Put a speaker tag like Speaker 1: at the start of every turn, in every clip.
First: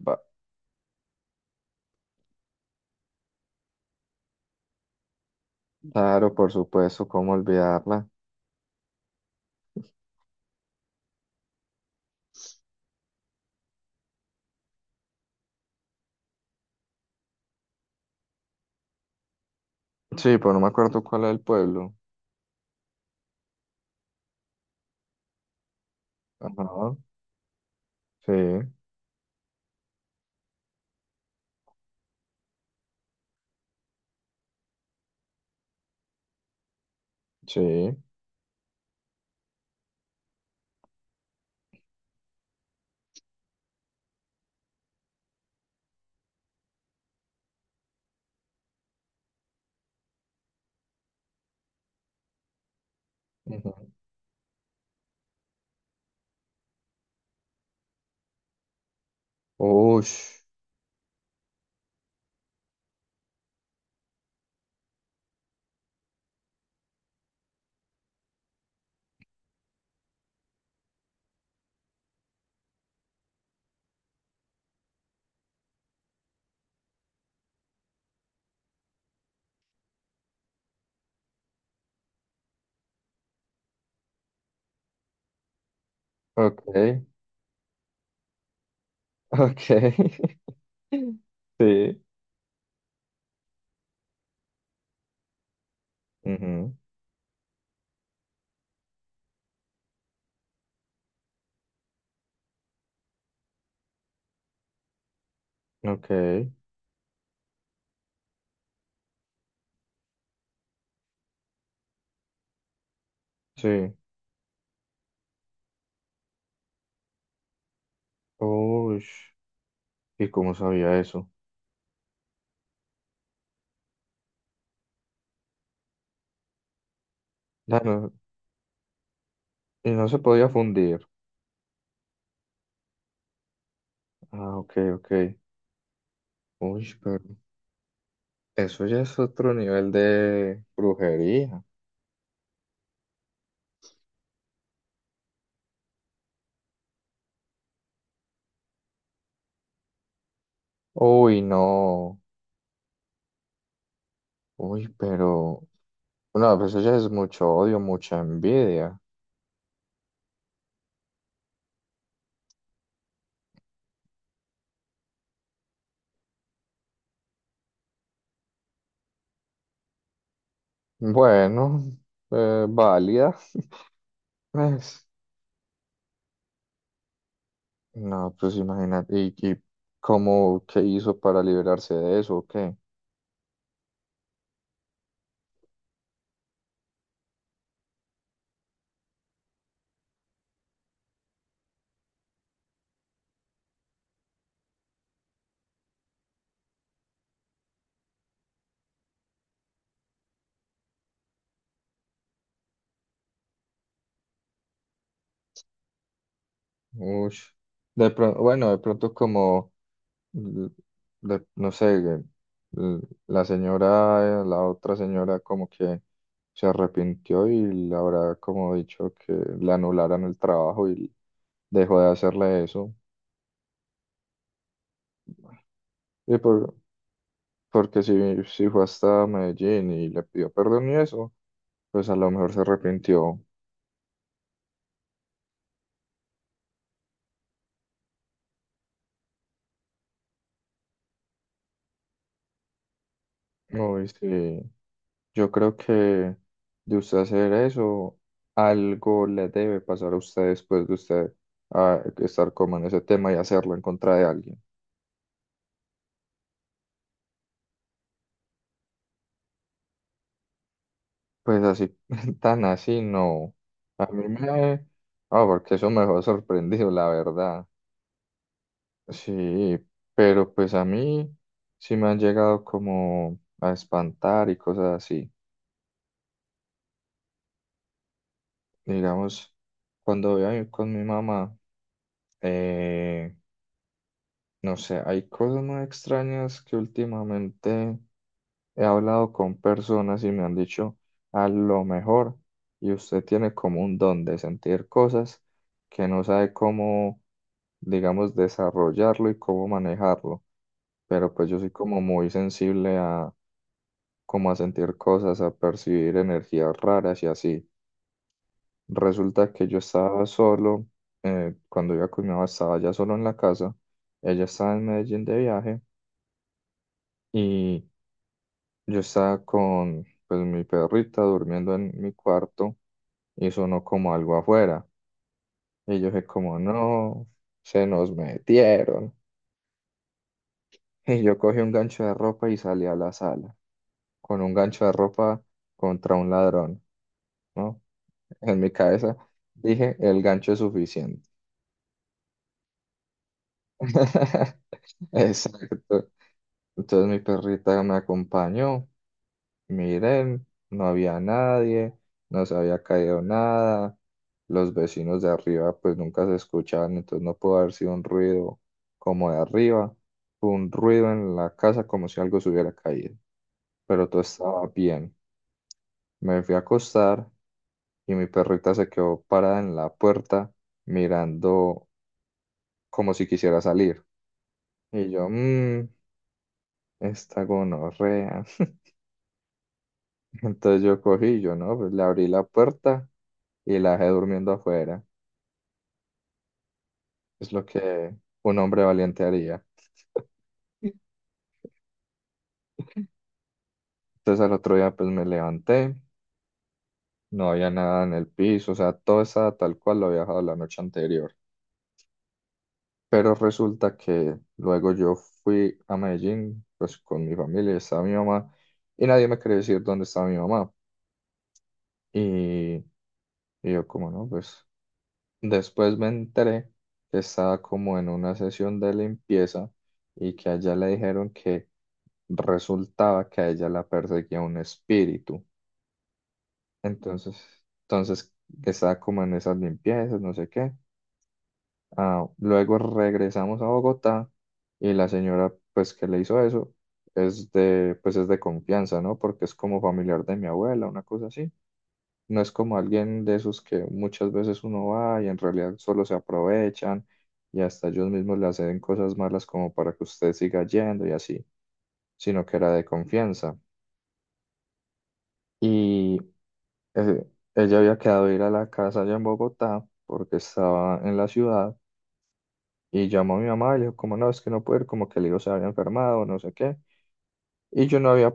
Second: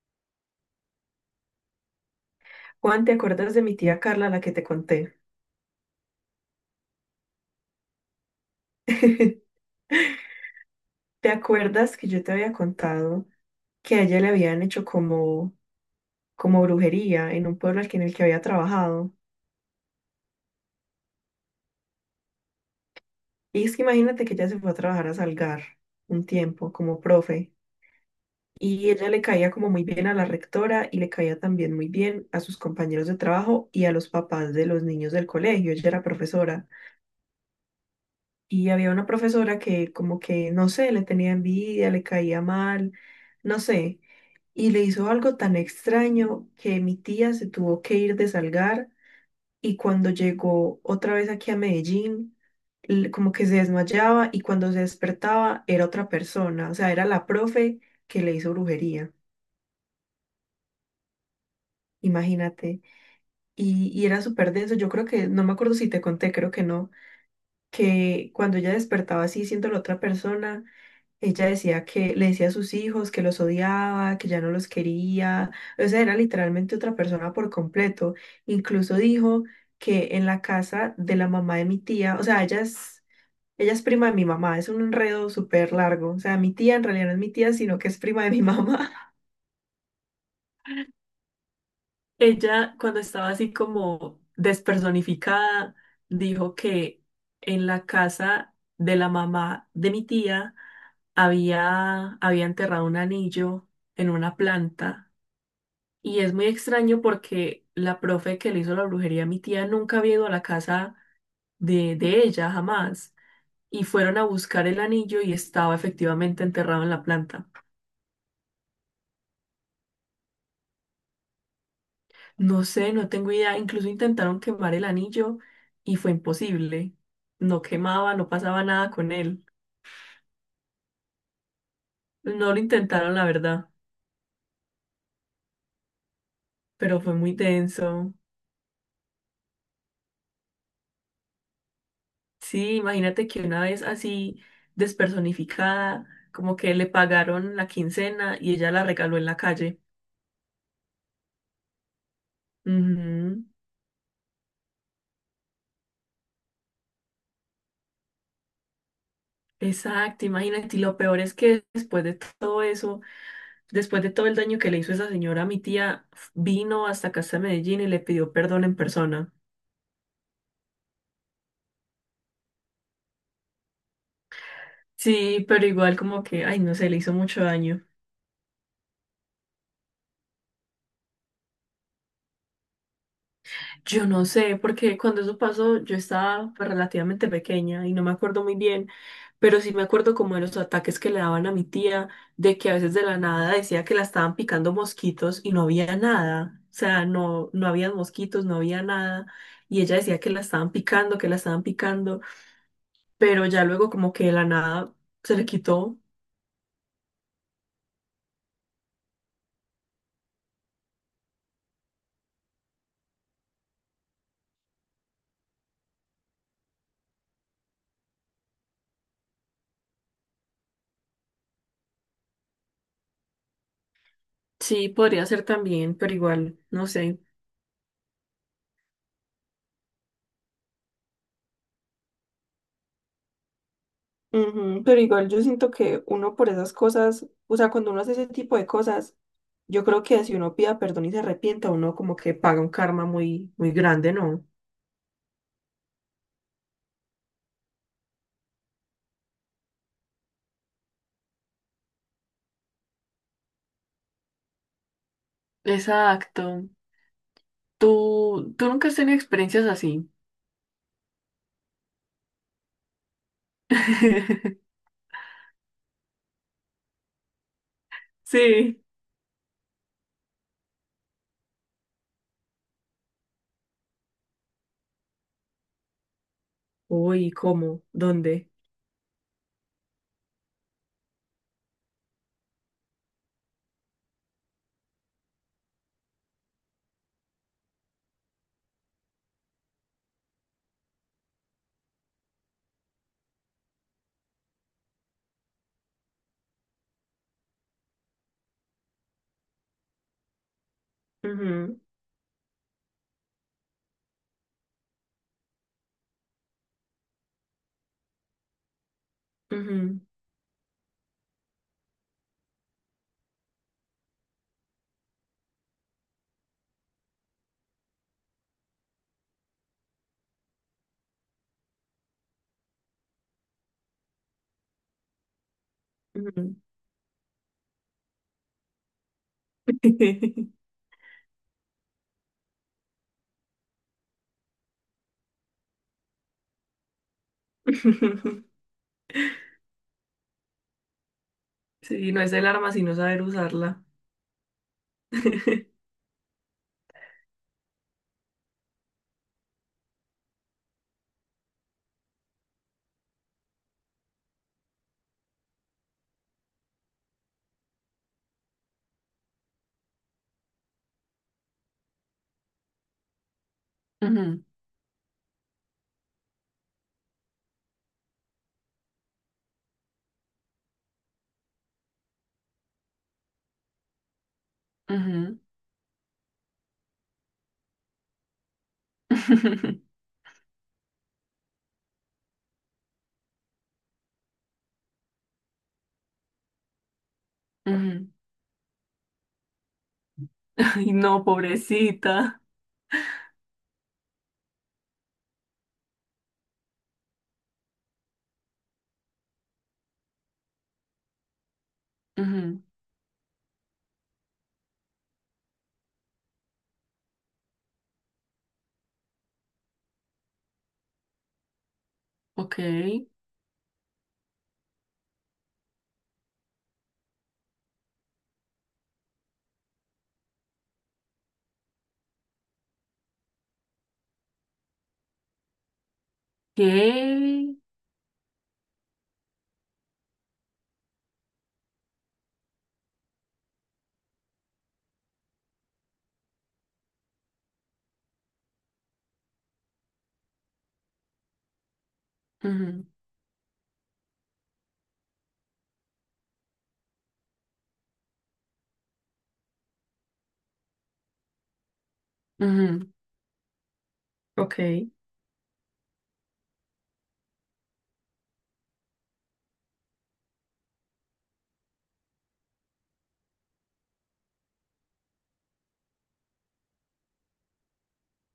Speaker 1: Ba-
Speaker 2: Juan, ¿te acuerdas de mi tía Carla, la que te conté?
Speaker 1: Claro, por supuesto, ¿cómo olvidarla?
Speaker 2: ¿Te acuerdas que yo te había contado que a ella le habían hecho como brujería en un pueblo en el que había trabajado?
Speaker 1: Sí, pero no me acuerdo cuál es el pueblo.
Speaker 2: Y es que imagínate que ella se fue a trabajar a Salgar un tiempo
Speaker 1: Ajá,
Speaker 2: como profe
Speaker 1: sí,
Speaker 2: y ella le caía como muy bien a la rectora y le caía también muy bien a sus compañeros de trabajo y a los papás de los niños del colegio. Ella era profesora
Speaker 1: sí.
Speaker 2: y había una profesora que como que, no sé, le tenía envidia, le caía mal, no sé. Y le hizo algo tan extraño que mi tía se tuvo que ir de Salgar y cuando llegó otra vez aquí a Medellín, como que se
Speaker 1: Ujú.
Speaker 2: desmayaba y cuando se despertaba era otra persona, o sea, era la profe que le hizo brujería,
Speaker 1: Ush,
Speaker 2: imagínate. Y era súper denso, yo creo que, no me acuerdo si te conté, creo que no, que cuando ella despertaba así siendo la otra persona, ella decía que le decía a sus hijos que los odiaba, que ya no los quería, o sea, era literalmente otra persona por completo. Incluso dijo que en la casa de la mamá de mi tía, o sea, ella es prima de mi mamá, es un enredo súper largo, o sea, mi tía en
Speaker 1: ok,
Speaker 2: realidad no es mi tía, sino que es prima de mi mamá.
Speaker 1: ok. Sí,
Speaker 2: Ella, cuando estaba así como despersonificada, dijo
Speaker 1: ujú,
Speaker 2: que en la casa de la mamá de mi tía había enterrado un anillo en una planta.
Speaker 1: ok,
Speaker 2: Y es muy extraño porque la profe que le hizo la brujería a mi tía nunca había ido a la casa de ella, jamás. Y
Speaker 1: sí.
Speaker 2: fueron a buscar el anillo y estaba efectivamente enterrado en la planta.
Speaker 1: Ush, ¿y cómo sabía eso?
Speaker 2: No sé, no tengo idea. Incluso intentaron quemar el anillo y fue imposible. No
Speaker 1: Ya no-
Speaker 2: quemaba, no pasaba nada con él.
Speaker 1: y no se podía fundir.
Speaker 2: No lo intentaron, la verdad,
Speaker 1: Ah, ok, ok. Uy,
Speaker 2: pero fue
Speaker 1: pero
Speaker 2: muy denso.
Speaker 1: eso ya es otro nivel de brujería.
Speaker 2: Sí, imagínate que una vez así despersonificada, como que le pagaron la quincena y ella la regaló en la calle.
Speaker 1: Uy, no.
Speaker 2: Ujú.
Speaker 1: Uy, pero... No, pues eso ya es mucho odio, mucha envidia.
Speaker 2: Exacto, imagínate. Y lo peor es que después de todo eso, después de todo el daño que le hizo esa señora, mi tía vino hasta acá, hasta Medellín y le pidió perdón en persona.
Speaker 1: Bueno, válida, pues.
Speaker 2: Sí, pero igual como que, ay, no sé, le hizo mucho daño.
Speaker 1: No, pues imagínate. ¿Y cómo, qué hizo para liberarse de eso? ¿O qué?
Speaker 2: Yo no sé, porque cuando eso pasó yo estaba pues, relativamente pequeña y no me acuerdo muy bien, pero sí me acuerdo como de los ataques que le daban a mi tía, de que a veces de la nada decía que la estaban picando mosquitos y no había nada, o sea, no había mosquitos, no había nada, y ella decía que la estaban picando, que la estaban picando, pero ya luego como que de la nada se le quitó.
Speaker 1: Ush. De pronto, bueno, de pronto como, l- no sé, l- la señora, la otra señora como que se arrepintió y le habrá como dicho que le anularan el trabajo y dejó de hacerle eso.
Speaker 2: Sí, podría ser también, pero
Speaker 1: Y
Speaker 2: igual,
Speaker 1: por,
Speaker 2: no sé.
Speaker 1: Porque si fue hasta Medellín y le pidió perdón y eso, pues a lo mejor se arrepintió.
Speaker 2: Ujú. Pero igual yo siento que uno por esas cosas, o sea, cuando uno hace ese tipo de cosas, yo creo que si uno pida perdón y se arrepienta, uno como que paga un karma muy, muy
Speaker 1: No, y
Speaker 2: grande, ¿no?
Speaker 1: sí, yo creo que de usted hacer eso, algo le debe pasar a usted después de usted estar como en ese tema y hacerlo en contra de alguien.
Speaker 2: Exacto. ¿Tú nunca has tenido experiencias así?
Speaker 1: Pues así, tan así, no. A mí me... Ah, porque eso me dejó sorprendido, la verdad.
Speaker 2: Sí.
Speaker 1: Sí, pero pues a mí sí me han llegado como a espantar y cosas así.
Speaker 2: Uy, ¿cómo? ¿Dónde?
Speaker 1: Digamos, cuando voy a ir con mi mamá, eh, no sé, hay cosas muy extrañas que últimamente he hablado con personas y me han dicho, a lo mejor, y usted tiene como un don de sentir cosas que no sabe cómo, digamos, desarrollarlo y cómo manejarlo. Pero pues yo soy como muy sensible a, como a sentir cosas, a percibir energías raras y así. Resulta que yo
Speaker 2: Ujú,
Speaker 1: estaba solo, cuando iba con mi mamá estaba ya solo en la casa, ella estaba en Medellín de viaje y yo estaba con pues, mi perrita durmiendo en mi cuarto y sonó como algo afuera. Y yo dije
Speaker 2: ujú, ujú.
Speaker 1: como no, se nos metieron. Y yo cogí un gancho de ropa y salí a la sala, con un gancho de ropa contra un ladrón, ¿no? En mi cabeza dije, el gancho es suficiente.
Speaker 2: Sí, no es el arma sino saber usarla.
Speaker 1: Exacto. Entonces mi perrita me acompañó, miren, no había nadie, no se había caído nada, los vecinos de arriba pues nunca se escuchaban, entonces no pudo haber sido un ruido como de arriba, fue un ruido en la casa como si algo se hubiera caído, pero todo
Speaker 2: Ujú,
Speaker 1: estaba bien. Me fui a acostar y mi perrita se quedó parada en la puerta mirando como si quisiera salir. Y yo,
Speaker 2: ujú,
Speaker 1: esta gonorrea. Entonces yo cogí, yo no, pues le abrí la puerta y la dejé durmiendo afuera. Es lo
Speaker 2: ujú.
Speaker 1: que un hombre valiente haría.
Speaker 2: Ay, no, pobrecita.
Speaker 1: Entonces al otro día pues me levanté, no había nada en el piso, o sea, todo estaba tal cual lo había dejado la noche anterior.
Speaker 2: Ujú.
Speaker 1: Pero resulta que luego yo fui a Medellín, pues con mi familia, y estaba mi mamá, y nadie me quería decir dónde estaba mi mamá.
Speaker 2: Ok.
Speaker 1: Y, y yo como no, pues después me enteré que estaba como en una sesión de limpieza y que a ella le dijeron que resultaba que a ella la perseguía un espíritu. Entonces,
Speaker 2: ¿Qué?
Speaker 1: entonces estaba como en esas limpiezas, no sé qué. Ah, luego regresamos a Bogotá y la señora pues que le hizo eso es de pues es de confianza, ¿no? Porque es como familiar de mi abuela, una cosa así. No es como
Speaker 2: Ujú,
Speaker 1: alguien de esos que muchas veces uno va y en realidad solo se aprovechan y hasta ellos mismos le hacen cosas malas como para que usted siga yendo y así, sino que era de
Speaker 2: ujú,
Speaker 1: confianza.
Speaker 2: Ok. ¿Qué?
Speaker 1: Y eh, ella había quedado de ir a la casa allá en Bogotá porque estaba en la ciudad y llamó a mi mamá y le dijo como no, es que no puedo ir, como que el hijo se había enfermado, no sé qué. Y yo no había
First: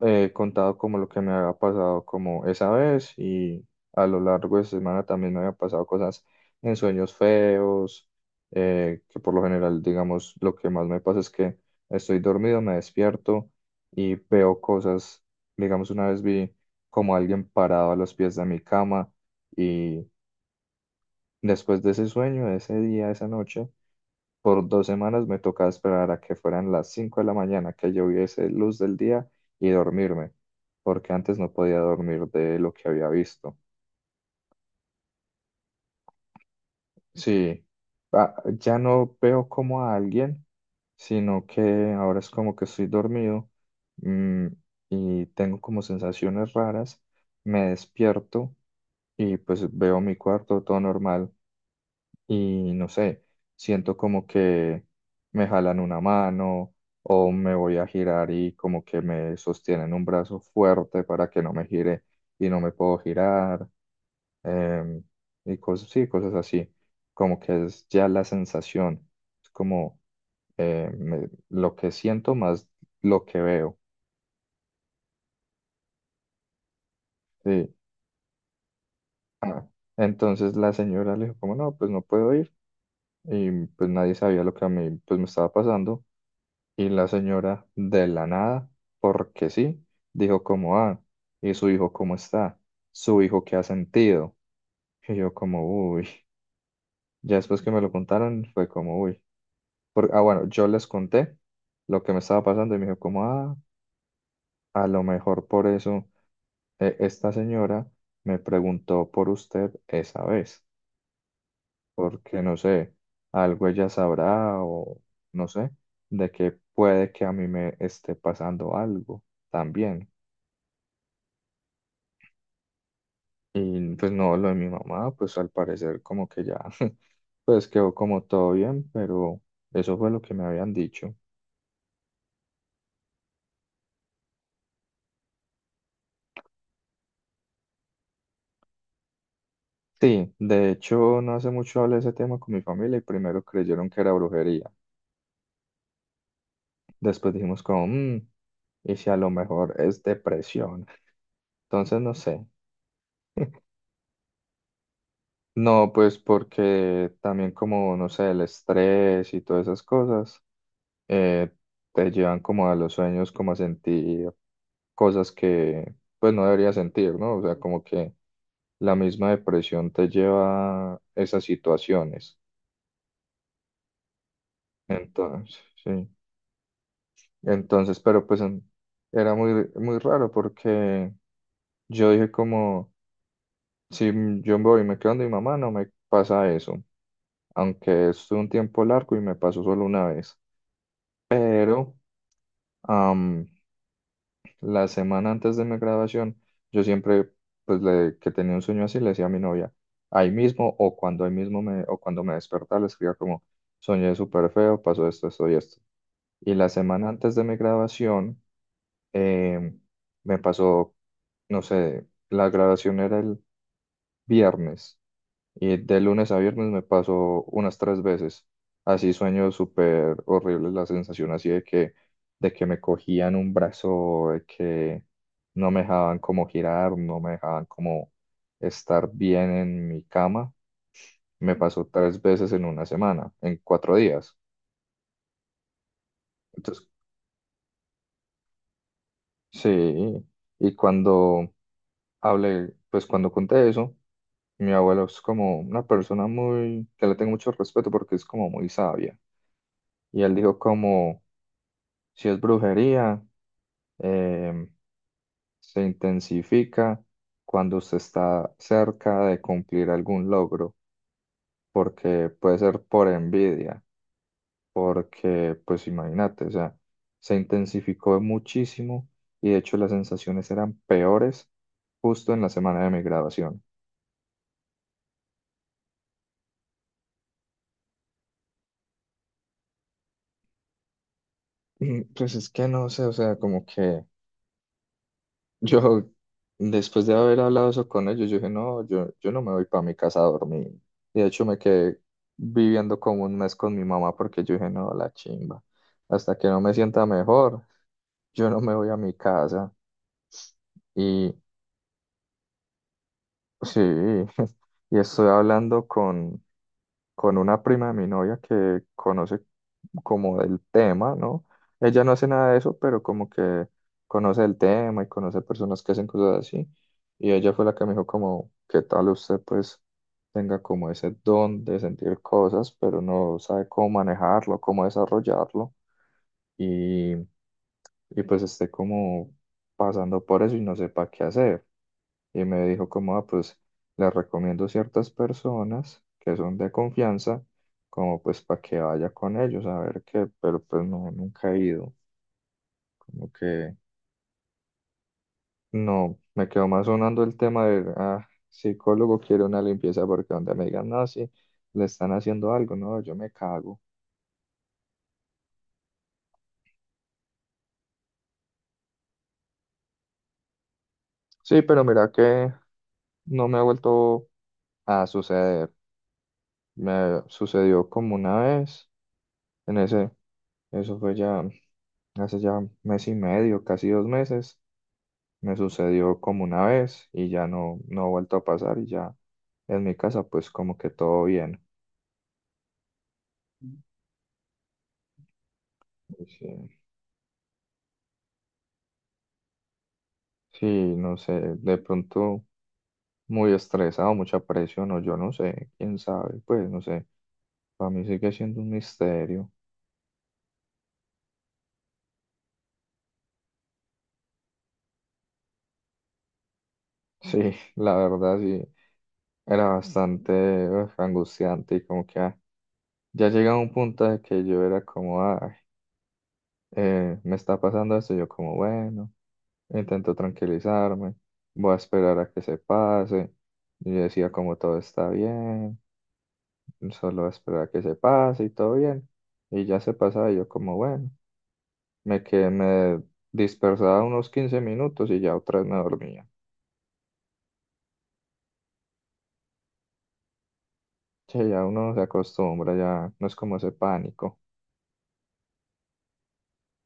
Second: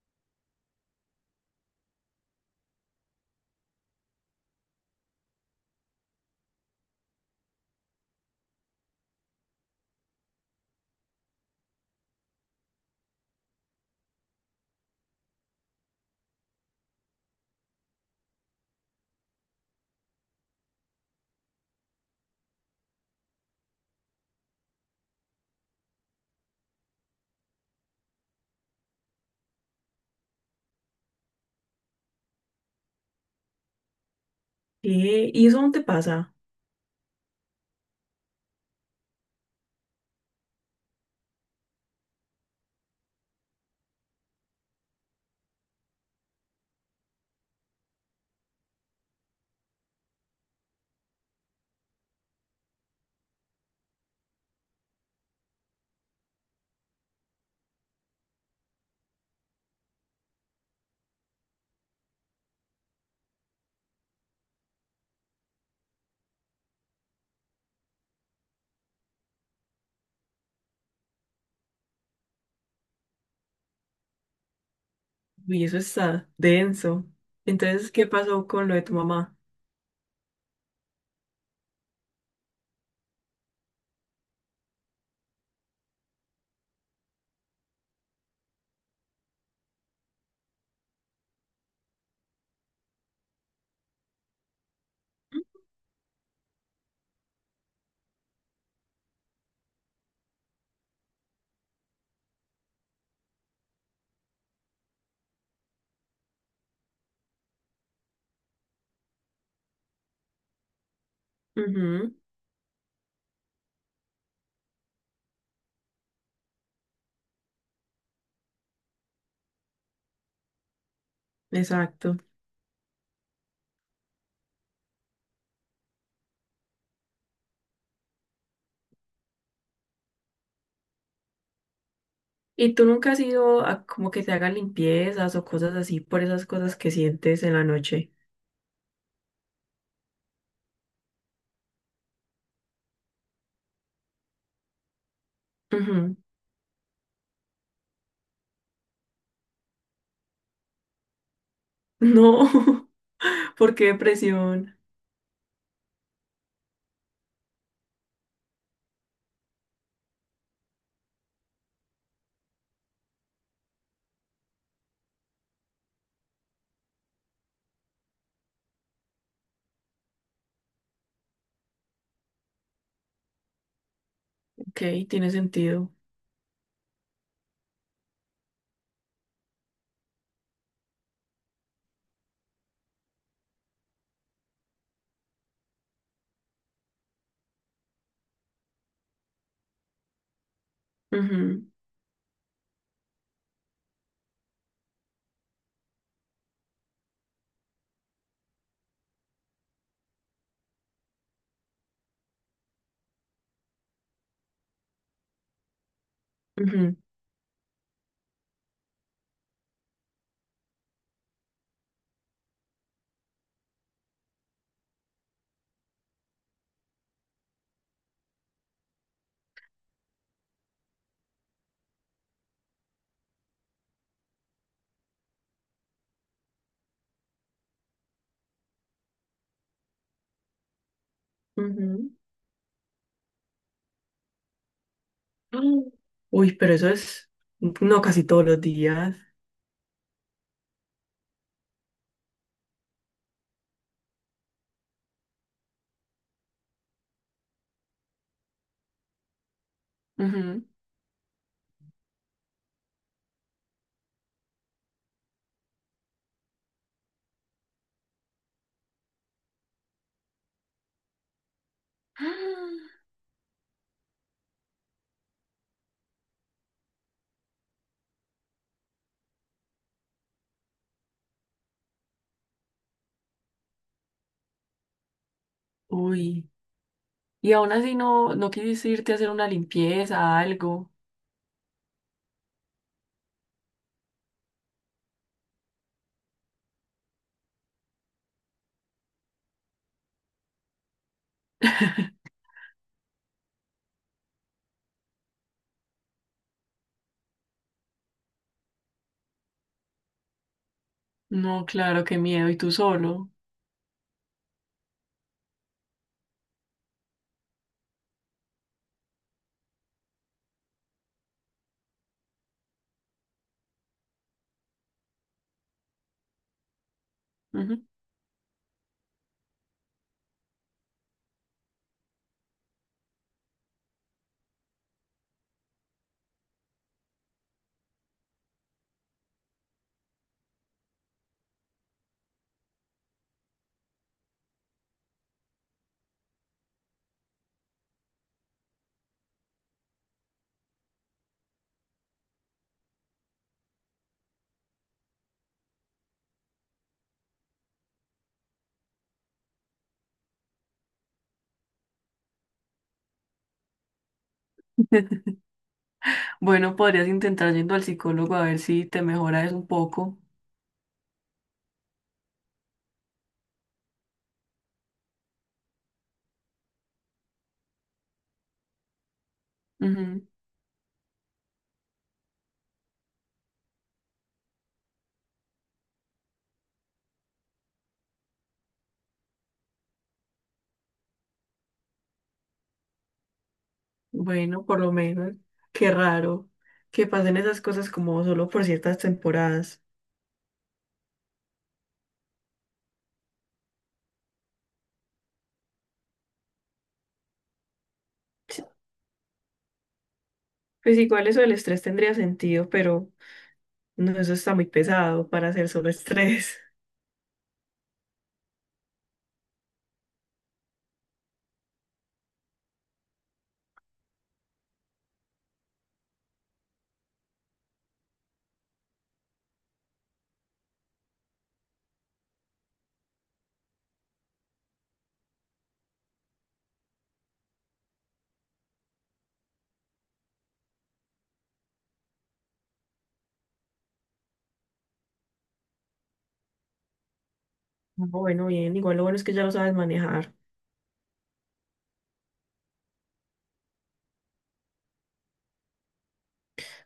Speaker 1: contado como lo que me había pasado como esa vez y a lo largo de esa semana también me había pasado cosas en sueños feos, que por lo general, digamos, lo que más me pasa es que estoy dormido, me despierto y veo cosas, digamos, una vez vi como alguien parado a los pies de mi cama y después de ese sueño, de ese día, de esa noche, por 2 semanas me tocaba esperar a que fueran las 5 de la mañana, que yo viese luz del día y dormirme, porque antes no podía dormir de lo que había visto.
Speaker 2: ¿Y eso dónde pasa?
Speaker 1: Sí, ya no veo como a alguien, sino que ahora es como que estoy dormido, mm, y tengo como sensaciones raras, me despierto y pues veo mi cuarto todo normal. Y no sé, siento como que me jalan una mano o me voy a girar y como que me sostienen un brazo fuerte para que no me gire y no me puedo girar em, y cosas, sí, cosas así, como que es ya la sensación, es como lo que siento más lo que veo,
Speaker 2: Uy, eso está denso.
Speaker 1: sí.
Speaker 2: Entonces, ¿qué pasó con lo de tu mamá?
Speaker 1: Ah, entonces la señora le dijo como no, pues no puedo ir y pues nadie sabía lo que a mí pues me estaba pasando. Y la señora, de la nada, porque sí, dijo como, ah, ¿y su hijo cómo está? ¿Su hijo qué ha sentido? Y yo como, uy, ya después que me lo contaron fue como, uy. Ah, bueno, yo les conté lo que me estaba pasando y me dijo como, ah, a lo mejor por eso esta señora me preguntó por usted esa vez,
Speaker 2: Ujú.
Speaker 1: porque no sé, algo ella sabrá o no sé, de que puede que a mí me esté pasando algo también.
Speaker 2: Exacto.
Speaker 1: Y pues no, lo de mi mamá, pues al parecer como que ya, pues quedó como todo bien, pero eso fue lo que me habían dicho.
Speaker 2: ¿Y tú nunca has ido a como que te hagan limpiezas o cosas así por esas cosas que sientes en la noche?
Speaker 1: Sí, de hecho no hace mucho hablé de ese tema con mi familia y primero creyeron que era brujería.
Speaker 2: Ujú.
Speaker 1: Después dijimos como, y si a lo mejor es depresión". Entonces no sé.
Speaker 2: No. ¿Por qué depresión?
Speaker 1: No, pues porque también como, no sé, el estrés y todas esas cosas eh, te llevan como a los sueños, como a sentir cosas que pues no debería sentir, ¿no? O sea, como que la misma depresión te lleva a esas situaciones.
Speaker 2: Ok, tiene
Speaker 1: Entonces,
Speaker 2: sentido.
Speaker 1: sí. Entonces, pero pues era muy, muy raro porque yo dije como, si yo me voy y me quedo donde mi mamá, no me pasa eso. Aunque estuve un tiempo largo y me pasó solo una vez.
Speaker 2: Ujú,
Speaker 1: Pero, la semana antes de mi graduación, yo siempre, pues, que tenía un sueño así, le decía a mi novia, ahí mismo o cuando ahí mismo me, o cuando me despertaba, le escribía como, soñé súper feo, pasó esto, esto y esto. Y la
Speaker 2: ujú,
Speaker 1: semana antes de mi graduación, em, me pasó, no sé, la graduación era el viernes. Y de lunes a viernes me pasó unas tres veces. Así sueño súper horrible, la sensación así de que me cogían un brazo, de que no me dejaban como girar, no me dejaban como estar bien en mi cama. Me pasó
Speaker 2: ujú.
Speaker 1: tres veces en una semana, en 4 días.
Speaker 2: Mm. Uy, pero
Speaker 1: Entonces,
Speaker 2: eso es, no, casi todos los días.
Speaker 1: sí, y cuando hablé, pues cuando conté eso, mi abuelo es como una persona muy, que le tengo mucho respeto porque es como muy sabia. Y él dijo como... Si es brujería, em, se intensifica cuando usted está cerca de cumplir algún logro, porque puede ser
Speaker 2: ¡Ah!
Speaker 1: por envidia, porque, pues imagínate, o sea, se intensificó muchísimo y de hecho las sensaciones eran peores justo en la semana de mi graduación.
Speaker 2: Uy, y aún así no, no quisiste irte a hacer una limpieza, algo.
Speaker 1: Pues es que no sé, o sea, como que... Yo, después de haber hablado eso con ellos, yo dije, no, yo no me voy para mi casa a dormir. Y de hecho me quedé viviendo como un mes con mi mamá porque yo dije, no, la chimba. Hasta que no me sienta mejor, yo no me voy a mi casa.
Speaker 2: No, claro, qué miedo, y tú solo.
Speaker 1: Sí, y estoy hablando con una prima de mi novia que conoce como del tema, ¿no? Ella no hace nada de eso, pero como que conoce el tema y conoce personas que hacen cosas así. Y ella fue la
Speaker 2: Ujú.
Speaker 1: que me dijo como, ¿qué tal usted pues tenga como ese don de sentir cosas, pero no sabe cómo manejarlo, cómo desarrollarlo? Y, y pues esté como pasando por eso y no sepa qué hacer. Y me dijo como, ah, pues le recomiendo ciertas personas que son de confianza, como pues para que vaya con ellos a ver qué, pero pues no, nunca he ido, como que no, me quedó más sonando el tema de, ah, psicólogo quiere una limpieza porque donde me digan, no, sí, le están haciendo algo, no, yo me cago.
Speaker 2: Bueno, podrías intentar yendo al psicólogo a ver si te mejora un poco.
Speaker 1: Sí, pero mira que no me ha vuelto a suceder. Me sucedió como una vez, en ese,
Speaker 2: Ujú.
Speaker 1: eso fue ya hace ya mes y medio, casi 2 meses, me sucedió como una vez y ya no, no ha vuelto a pasar y ya en mi casa pues como que todo bien.
Speaker 2: Bueno, por lo menos. Qué
Speaker 1: Y
Speaker 2: raro
Speaker 1: sí,
Speaker 2: que pasen esas cosas como solo por ciertas temporadas.
Speaker 1: sí, no sé, de pronto muy estresado, mucha presión o yo no sé, quién sabe, pues no sé, para mí sigue siendo
Speaker 2: Sí,
Speaker 1: un misterio.
Speaker 2: pues igual eso del estrés tendría sentido, pero no, eso está muy pesado para hacer solo estrés.
Speaker 1: Sí, la verdad sí, era bastante uf, angustiante y como que ah, ya llegaba un punto de que yo era como, ay. Eh, me está pasando esto, yo como, bueno, intento tranquilizarme, voy a esperar a que se pase. Y yo decía como todo está bien, solo voy a esperar a que se pase y todo bien. Y ya se pasaba y yo como, bueno, me que me dispersaba unos 15 minutos y ya otra vez me dormía.
Speaker 2: Bueno, bien, igual lo bueno es que ya lo sabes manejar.
Speaker 1: Che, ya uno se acostumbra, ya no es como ese pánico.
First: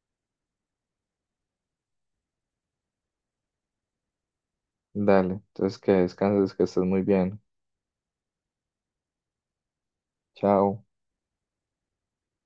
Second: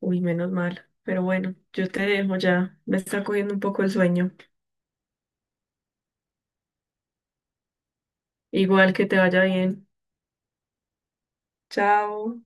Speaker 2: Uy, menos mal. Pero bueno, yo te dejo ya. Me está cogiendo un poco el sueño.
Speaker 1: Dale, entonces que descanses, que estés muy bien.
Speaker 2: Igual que te vaya bien.
Speaker 1: Chao.
Speaker 2: Chao.